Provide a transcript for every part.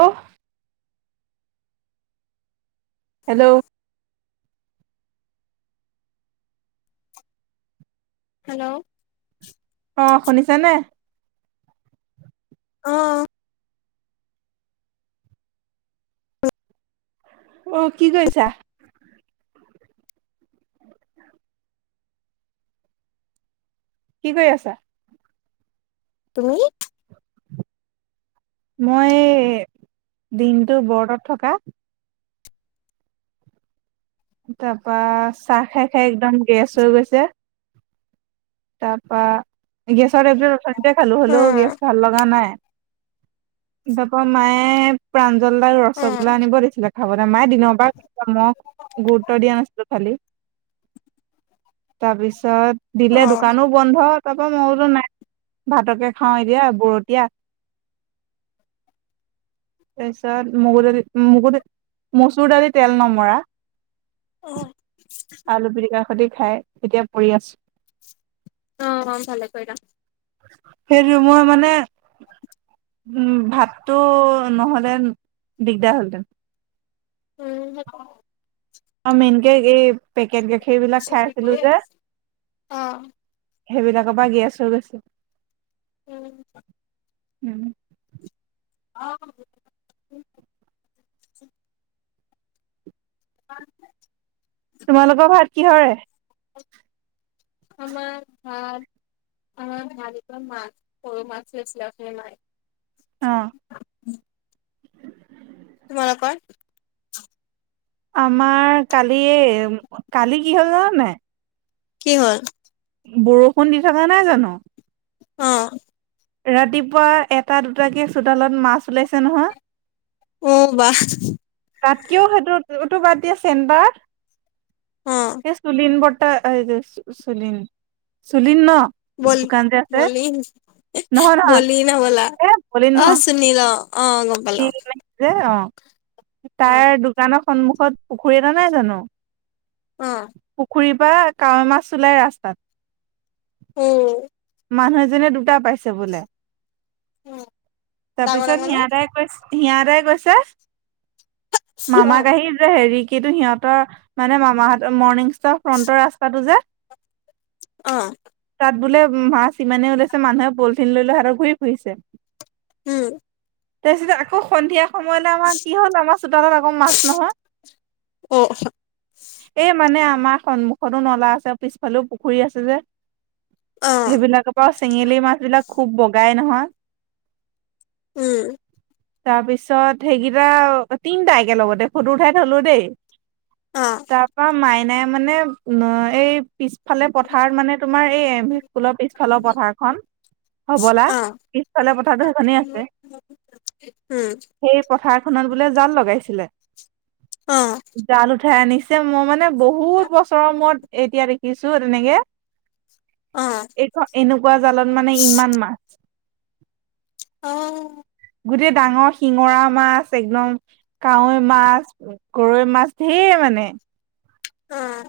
ওহ! ' Hello! Hello! অঁ শুনিছে নে? অ', অ', কি কৰিছা। কি কৰি আছা। তুমি', মই দিনটো বৰতত থকা তাৰপা চাহ খাই খাই একদম গেছ হৈ গৈছে। তাৰ পৰা গেছৰ এইবিল ৰচনতে খালো হ'লেও গেছ অ', ভাল লগা নাই তাপা মায়ে প্ৰাঞ্জল দাক অ'। ৰসগোল্লা আনিব দিছিলে ভাব না মায়ে দিনৰ পৰা মই গুৰুত্ব দিয়া নাছিলো খালি তাৰপিছত দিলে দোকানো অ', বন্ধ তাৰ পৰা মই বোলো নাই ভাতকে খাওঁ এতিয়া বৰতিয়া তাৰ পিছত মগু দালি মগু দাল মচুৰ দালি তেল নমৰা অ', আলু পিটিক খতি খাই তেতিয়া পৰি আছো। অ', অ', ভালে কৰিলা। সেইটো মই মানে ভাতটো নহ'লে দিগদাৰ হ'ল হঁতেন উম', অ', মেইনকে এই পেকেট গাখীৰ বিলাক খাই আছিলো যে অ'। সেইবিলাকৰ পৰা গেছ হৈ গৈছে। উম', উম', আহ', [unintelligible] তোমালোকৰ ভাত কিহৰে আমাৰ ভাত আমাৰ ভাত এ মাছ সৰু মাছ আছিলে মায় অ', তোমালাৰ কত আমাৰ কালি কালি কি হ'ল জানা নাই কি হ'ল বৰষুণ দি থকা নাই জানো অ', ৰাতিপুৱা এটা দুটাকে চোডালত মাছ ওলাইছে নহয়। অ', বা তাতকৈও সেইটো উটো বাদ দিয়া চেণ্বাৰ অ', এই চুলিন বৰ্তটা চুলিন চুলিন ন ব বল দোকান যে আছে নহয় নহয় বলিন বলা এ বলি অ', নহয় চুনিলা অ আ গম পালো শিল নাই যে অ তাৰ দোকানৰ সন্মুখত পুখুৰী এটা নাই জানো। অ', পুখুৰীৰ পৰা কাৱৈ মাছ লাই ৰাস্তাত অ', মানুহ এজনে দুটা পাইছে বোলে। ডাঙৰ তাৰপিছত ডাঙৰ নে? সিহঁতে সিহঁতে কৈছে মামাক অ', আহিছে হেৰি কি সিহঁতৰ মানে মামাহতৰ মৰ্ণিং চ ফ্ৰটৰ ৰাস্তাটো যে অ'হ। তাত বোলে মাছ ইমানেই ওলাইছে মানুহে পলিথিন লৈ লৈ হাত ঘূৰি ফুৰিছে। উম', তাৰ পিছতে আকৌ সন্ধিয়া। সময়লে আমাৰ কি হ'ল আমাৰ চোতালত আকৌ মাছ নহয়। অ', এই মানে আমাৰ সন্মুখতো নলা আছে পিছফালেও পুখুৰী আছে যে। অ'। সেইবিলাকৰ পৰা চেঙেলী মাছ বিলাক খুব বগাই নহয়। উম। তাৰপিছত সেইকেইটা তিনটা একে লগতে ফটো উঠাই থলো দেই। তাৰ পৰা মাইনাই মানে এই পিছ ফালে পথাৰত মানে তোমাৰ এই স্কুলৰ পিছফালৰ পথাৰখন হবলা পিছফালৰ পথাৰতো সেইখনেই আছে। উম', সেই পথাৰখনত বোলে জাল লগাইছিলে জাল উঠাই আনিছিল। যে মই মানে বহুত বছৰৰ মূৰত এতিয়া দেখিছো তেনেকে। এইখন এনেকুৱা জালত মানে ইমান মাছ। অ গোটেই ডাঙৰ শিঙৰা মাছ একদম কাৱৈ মাছ। গৰৈ মাছ ঢেৰ মানে। উম।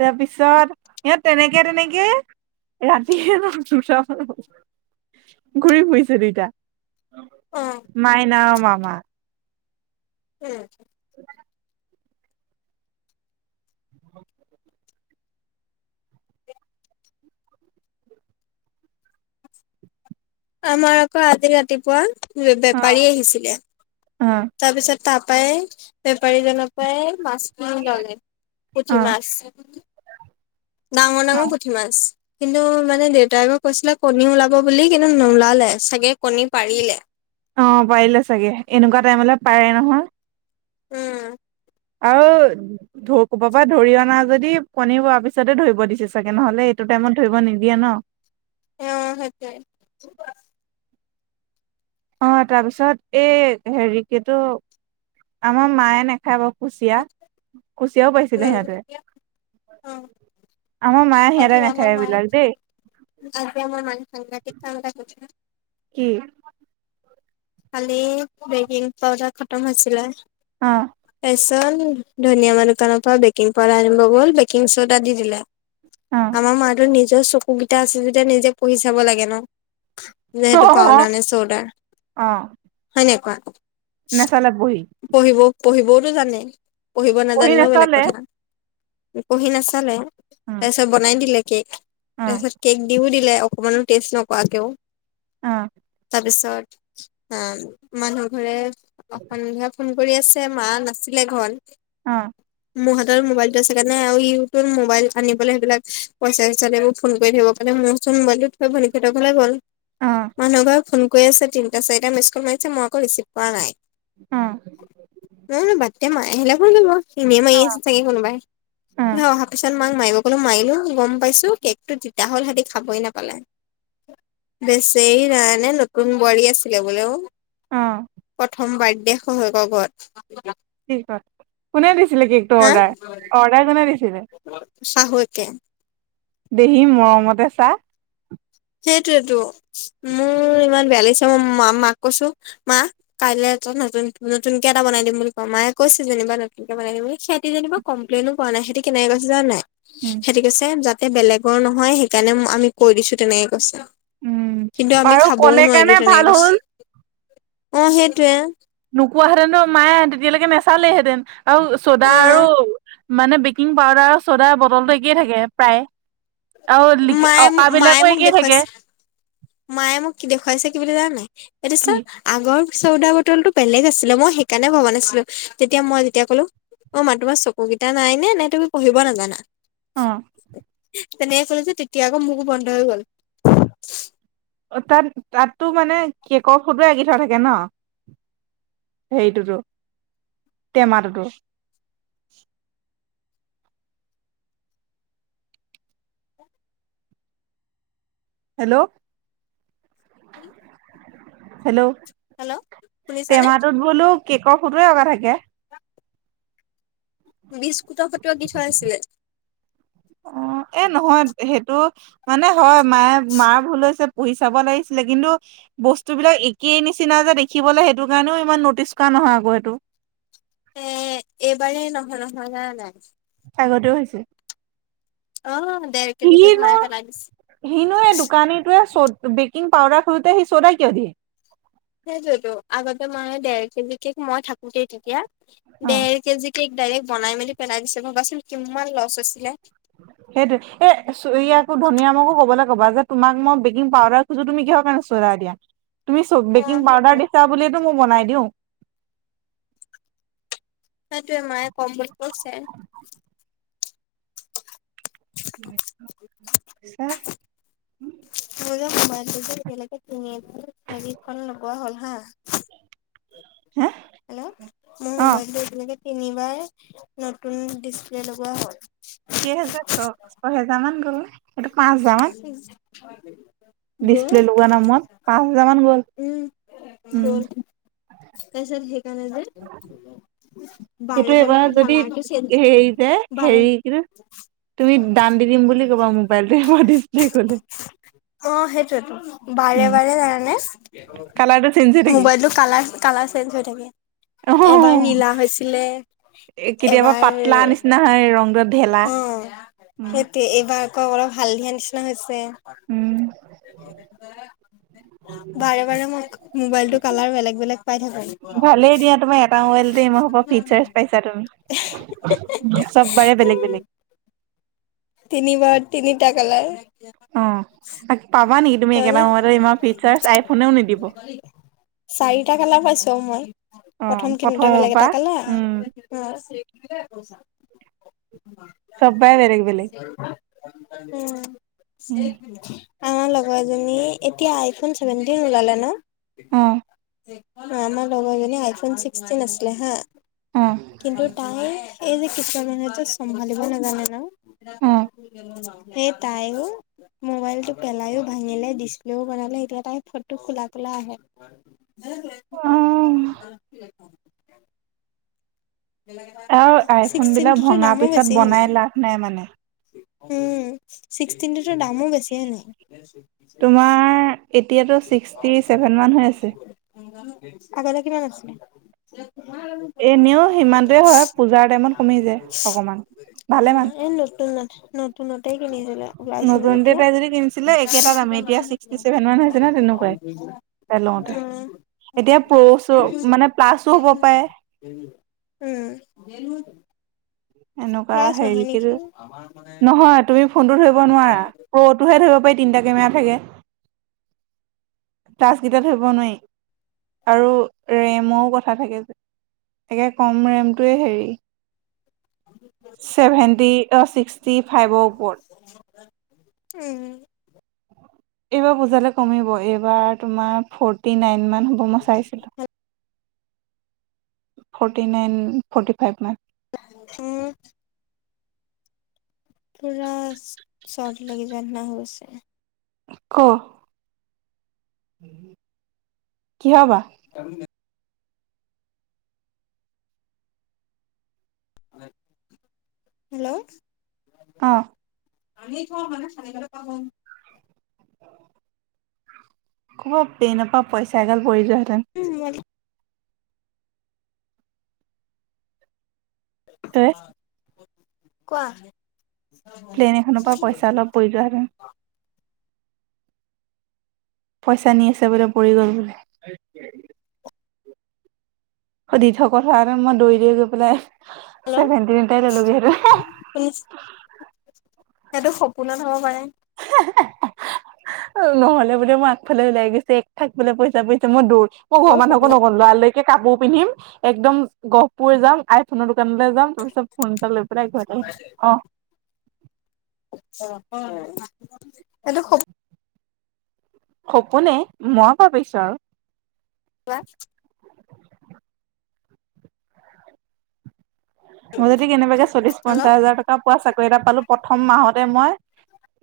তাৰপিছত ইয়াত তেনেকে তেনেকে। ৰাতিহে নহ দুটা‌ পা ঘূৰি ফুৰিছে দুইতো। মাইনা আও মামা। এ আমাৰ আকৌ আজি ৰাতিপুৱা বে বে অ বেপাৰী আহিছিলে। অ তাৰপিছত তাপাই বেপাৰীজনৰ পৰাই মাছ কিনি ললে। অ পুঠি মাছ ডাঙৰ অ ডাঙৰ পুঠি মাছ। কিন্তু মানে দেউতাই আকৌ কৈছিলে কণী ওলাব বুলি কিন্তু নোলালে, চাগে কণী পাৰিলে। অহ পাৰিলে চাগে এনেকুৱা টাইমলে পাৰে নহয়। উম। আৰু য'ত কবাপা ধৰি অনা যদি কণী পৰা পিছতে ধৰিব দিছে চাগে নহলে এইটো টাইমত ধৰিব নিদিয়ে ন। নহয়। অহ তাৰপিছত এই হেৰি কিটো আমাৰ মায়ে নাখাব বাও। কুচিয়া কুচিয়াও পাইছিলে সিহঁতে। উম অ আমা মায়ে সিহঁতে নেখাই এইবিলাক দেই। আিয় মই মান চংল চল ত। [unintelligible] কি? কালি বেকিং পাউদাৰ খতম হৈছিলে। অহ। তাৰ পিছত ধনিয়া মানুহ দোকানৰ পৰা বেকিং পাউাৰ আনিব গ'ল বেকিং চডা দি দিলা। অহ। আমাৰ মাতো নিজৰ চকু কেইটা আছে যেতিয়া নিজে পঢ়ি চাব লাগে ন? যে সেইটো পাউদাৰ নে চডা? অহ। হয় নে কোৱা? নেচালে পঢ়ি। পঢ়িবও-পঢ়িবওতো জানে, পঢ়িব পঢ়ি নাজানিলেও বেলেগ নাচালে। কথা। [inaudible] পঢ়ি নাচালে তাৰপিছত বনাই দিলে কেক তাৰপিছত কেক দিও দিলে। [inaudible] অকমানো টেষ্ট নকৰাকেও। [inaudible] অঁ! [inaudible] তাৰপিছত আ মানুহ ঘৰে [unintelligible] ফোন কৰি আছে মা নাছিলে ঘৰত। [inaudible] অঁ! [inaudible] মোৰ হাতত মোবাইলটো আছে কাৰনে হে আৰু ইউটিউবত মোবাইল আনি পেলাই সেইবিলাক পইচা-চইচা লৈ ফোন কৰি থাকিব। [unintelligible] [unintelligible] মানে মোৰ ওচৰত মোবাইলটো থৈ নিকিতৰ ঘৰলৈ গল। [inaudible] মানুহ ঘৰে ফোন কৰি আছে তিনিটা, চাৰিটা মেছ্কল মাৰিছে মই আকৌ ৰিচিভ কৰা নাই। [inaudible] অঁ! [inaudible] নহ [inaudible] বাতদে মায়ে আহিলে ফোন কৰিব। এনেই মাৰি আছে চাগে কোনোবাই। [inaudible] [inaudible] অহা পিছত মাক মাৰিব কলো মাৰিলো গম পাইছো কেকটো তিতা হল সিহঁতি খাবই নাপালে। বেচেৰি জানানে নতুন বোৱাৰী আছ [unintelligible] বলৈও প্ৰথম বাৰ্থডে শহুৱেকৰ ঘৰত। [inaudible] কি কত [inaudible] কোনে দিছিলে কেকটো হা অৰ্ডাৰ, অৰ্ডাৰ কোনে দিছিলে? শাহুৱেকে। [inaudible] দেহি মৰমতে চা। [inaudible] সেইটোৱেইটো মোৰ ইমান বেয়া লাগিছে মই মাক কৈছোঁ মা [unintelligible] কাইলে ত নতুন-নতুনকে এটা বনাই দিম বুলি কোৱা। মায়ে কৈছে যেনিবা নতুনকে বনাই দিম বুলি। সিহঁতি যেনিবা [inaudible] কমপ্লেইনো কৰা নাই সিহঁতি কেনে কৈছে জানা নাই? [inaudible] উম [inaudible] সিহঁতি কৈছে যাতে বেলেগৰ নহয় সেইকাৰণে আমি কৈ দিছো তেনেকে কৈছে। উম [inaudible] কিন্তু আমি আৰু খাবও ক'লে নোৱাৰিলো কাৰণে তেনেকে ভাল কৈছে। হ'ল। অঁ! সেইটোৱেই। [inaudible] নোকোৱাহেতেন ন মায়ে তেতিয়ালৈকে নাচালেহেঁতেন আৰু চদা অ আৰু [inaudible] মানে বেকিং পাউদাৰৰ চ'দাৰ বটলটো একেই থাকে প্ৰায়। [inaudible] আৰু লিখি মায়ে অঁকা মোক মায়ে বিলাকো মোক একেই থাকে। দেখুৱাইছে। [unintelligible] মায়ে মোক কি দেখুৱাইছে কি বুলি জানানে নাই? এইটো চোৱা। কি [unintelligible] আগৰ চৌদা বটলটো বেলেগ আছিলে মই সেইকাৰণে ভবা নাছিলো। তেতিয়া মই যেতিয়া কলো [inaudible] অ মা তোমাৰ চকুকেইটা নাই নে নে তুমি পঢ়িব নাজানা? [unintelligible] অঁ! [inaudible] তেনেকে কলো যে তেতিয়া আকৌ মুখ বন্ধ হৈ গ'ল। [inaudible] অ তাত-তাততো মানে কেকৰ ফটোৱে আকি থোৱা থাকে ন? [unintelligible] হেৰিটোতো, টেমাটোতো। [inaudible] [inaudible] হেল্ল'! [inaudible] [inaudible] হেল্ল'! হেল্ল' শুনিছানে টেমাটোত বো [unintelligible] বোলো কেকৰ ফটোৱে অঁকা থাকে? [unintelligible] [inaudible] বিস্কুটৰ ফটো আকি থোৱা আছিলে। [inaudible] অঁ! এ নহয় সেইটো মানে হয় মায়ে মাৰ ভুল হৈছে। [unintelligible] পঢ়ি চাব লাগিছিলে কিন্তু [inaudible] বস্তুবিলাক একেই নিচিনা যে দেখিবলৈ সেইটোৰ কাৰণেও ইমান নটিচ কৰা নহয় আকৌ সেইটো। [inaudible] এ এইবাৰে নহয়-নহয় জানা নাই? [inaudible] আগতেও হৈছে। [inaudible] অ ডেৰ কেজি কেক সিনো, মায়ে পেলাই দিছে সিনোয়ে এই দোকানীটোয়ে চত বেকিং পাউডাৰ খোজোতে সি চৌদা কিয় দিয়ে। সেইটোৱেতো আগতে দেৰ কেজি কেক মই থাকোতেই তেতিয়া অ দেৰ কেজি কেক ডাইৰেক্ট বনাই মেলি পেলাই দিছে, মবাচোন কিমান লছ হৈছিলে। সেইটোৱে এ ছৰীয়াটো ধনীৰাকো কবলৈ ক'বা যে তোমাক মই বেকিং পাউদাৰ টো তুমি কিহৰ কাৰণে চদা দিয়া, তুমি চ অ বেকিং সেইটোৱে পাউদাৰ দিছা বুলিয়েতো মই বনাই দিওঁ। সেইটোৱে মায়ে কম বুলি কৈছে। [unintelligible] মোৰ যে মোবাইলটো যে বেলগকে কিনি অ যি খন লগোৱা হ'ল হা। হা হেল্ল মোৰ মোবাইলটো এতিয়ালেকে তিনিবাৰ নতুন ডিচপ্লে লগোৱা হ'ল। কেইহেজাৰ ছ ছয়হেজাৰ মান গ'ল নে সেইটো পাঁচ হোজাৰ মান। [inaudible] [inaudible] গ'ল ডিচপ্লে লগোৱা নামত পাঁচ হোজাৰ মান গ'ল, উম উম। গ'ল তাৰপিছত সেইকাৰনে যে বাৰে সেইটো বাৰে এইবাৰত যদি কালাৰটো চেঞ্জ হেৰি যে বাৰে হেৰি কিতো তুমি দান দি দিম বুলি ক'বা মোবাইলটো এইবাৰ ডিচপ্লে গলে। অঁ সেইটোৱেটো বাৰে উম বাৰে জানানে কালাৰটো চেঞ্জ হৈ থাকে মোবাইলতটো কালাৰ কালাৰ চেঞ্জ হৈ থাকে, অ এবাৰ নীলা হৈছিলে। এ কেতিয়াবা এবাৰ, পাতলা নিচিনা হয় ৰংটো ঢেলা অঁ উম সেই তে এইবাৰ আকৌ অলপ হালধিয়া নিচিনা হৈছে। উম বাৰে বাৰে মোক মোবাইলটো কালাৰ বেলেগ বেলেগ পাই থাকো। ভালেই দিয়া তোমাৰ এটা মোবাইলতে ইমান সোপা ফিচাৰ্চ পাইছা তুমি, চব বাৰে বেলেগ বেলেগ। তিনিবাৰত তিনিটা কালাৰ। অঁ পাবা নেকি তুমি একেটা তাৰমানে সময়ত ইমান ফিচাৰ্চ আইফোনেও নিদিব। চাৰিটা কালাৰ পাইছোঁ আৰু মই, অ প্ৰথম কিনোতে প্ৰথমৰ বেলেগ এটা পৰা কালাৰ। উম অঁ চবাই বেলেগ বেলেগ উম আমাৰ লগৰএজনী এতিয়া আইফোন চেভেনটিন ওলালে ন। অ আমাৰ লগৰজনী আইফোন চিক্টিন আছিলে হা, অ কিন্তু তাই এই যে কিছুমান মানু্হে যে চম্ভালিব নাজানে ন। অ সেই তাইও। মোবাইলটো পেলাইও ভাঙিলে ডিছপ্লেও বনালে এতিয়া তাই ফটো কোলা কোলা আহে। অ [unintelligible] আৰু আইফোন বিলাক ছিক্সটিনটোতো ভঙা দামো পিছত বেছি হয় নাই বনাই লাভ নাই মানে। উম, ছিক্সটিনটোতো দামো বেছি হয় নাই। [inaudible] তোমাৰ এতিয়াতো ছিক্সটি চেভেন মান হৈ আছে। আগতে কিমান আছিলে? এনেও সিমানটোৱে হয় পূজাৰ টাইমত কমি যায় অকমান ভালে মান। নতুন ন নতুনতেই কিনিছিলে ওলাইছিলে নতুনতে যেতিয়া। তাই যদি কিনিছিলে একেটা দামে এতিয়া ছিক্সটি ছেভেন মান হৈছে নহয় তেনেকুৱাই। তাই লওঁতে উম এতিয়া প্ৰচো মানে প্লাছো হ'ব পাৰে উম উম উলিয়া লোঙে চোন এনেকোৱা হেৰি কে যে নহয় তুমি ফোনটো ধৰিব নোৱাৰা প্ৰ'টোহে ধৰিব পাৰি তিনিটা কেমেৰা থাকে প্লাছ কেইটা ধৰিব নোৱাৰি আৰু ৰেমৰো কথা থাকে যে একে কম ৰেমটোৱে হেৰি ছেভেণ্টি অ ছিক্সটি ফাইভৰ ওপৰত উম এইবাৰ পুজালে কমিব এইবাৰ তোমাৰ ফৰ্টি নাইন মান হ'ব মই চাইছিলো ফৰ্টি নাইন ফটি ফাইভ মান উম পুৰা চৰ্দি লাগি যোৱা নিচিনা হৈছে ক কিহ বা আমি হেল্ল অ আমি থোৱা মানে পাম আও ক'বা প্লেদমা পইচা এগাল পৰি যোৱা হেতেন উম এ কোৱা প্লেন এখনৰ পৰা পইচা অলপ পৰি যোৱা হেতেন পইছা আনি আছে বোলে পৰি গ'ল বোলে দিঠকত হোৱা হেতেন মই দৌৰি দৌৰি গৈ পেলাই হেল্ল' ছেভেণ্টিন এটাই ধৰি লোগে হেতেন শুনিছ সেইটো সপোনত হব পাৰে এই এ এ নহলে বোলে মই আগফালে ওলাই গৈছো এক থাক বোল পইচা পাইছো মই দৌৰ মই ঘৰৰ মোৰ মানুহকো সপোনত নক'লো লৰালৰিকে কাপোৰ পিন্ধিম একদম গহপুৰ যাম আইফোনৰ দোকানলৈ যাম তাৰপিছত ফোন এটা লৈ পেলাই ঘৰত আহিম অ নহয় এইটো স সপোনে মই ভাবিছো আৰু ইয়াত মই যদি কেনেবাকে চল্লিশ হেল্ল' পঞ্চাশ হাজাৰ টকা পোৱা চাকৰি এটা পালো প্ৰথম মাহতে মই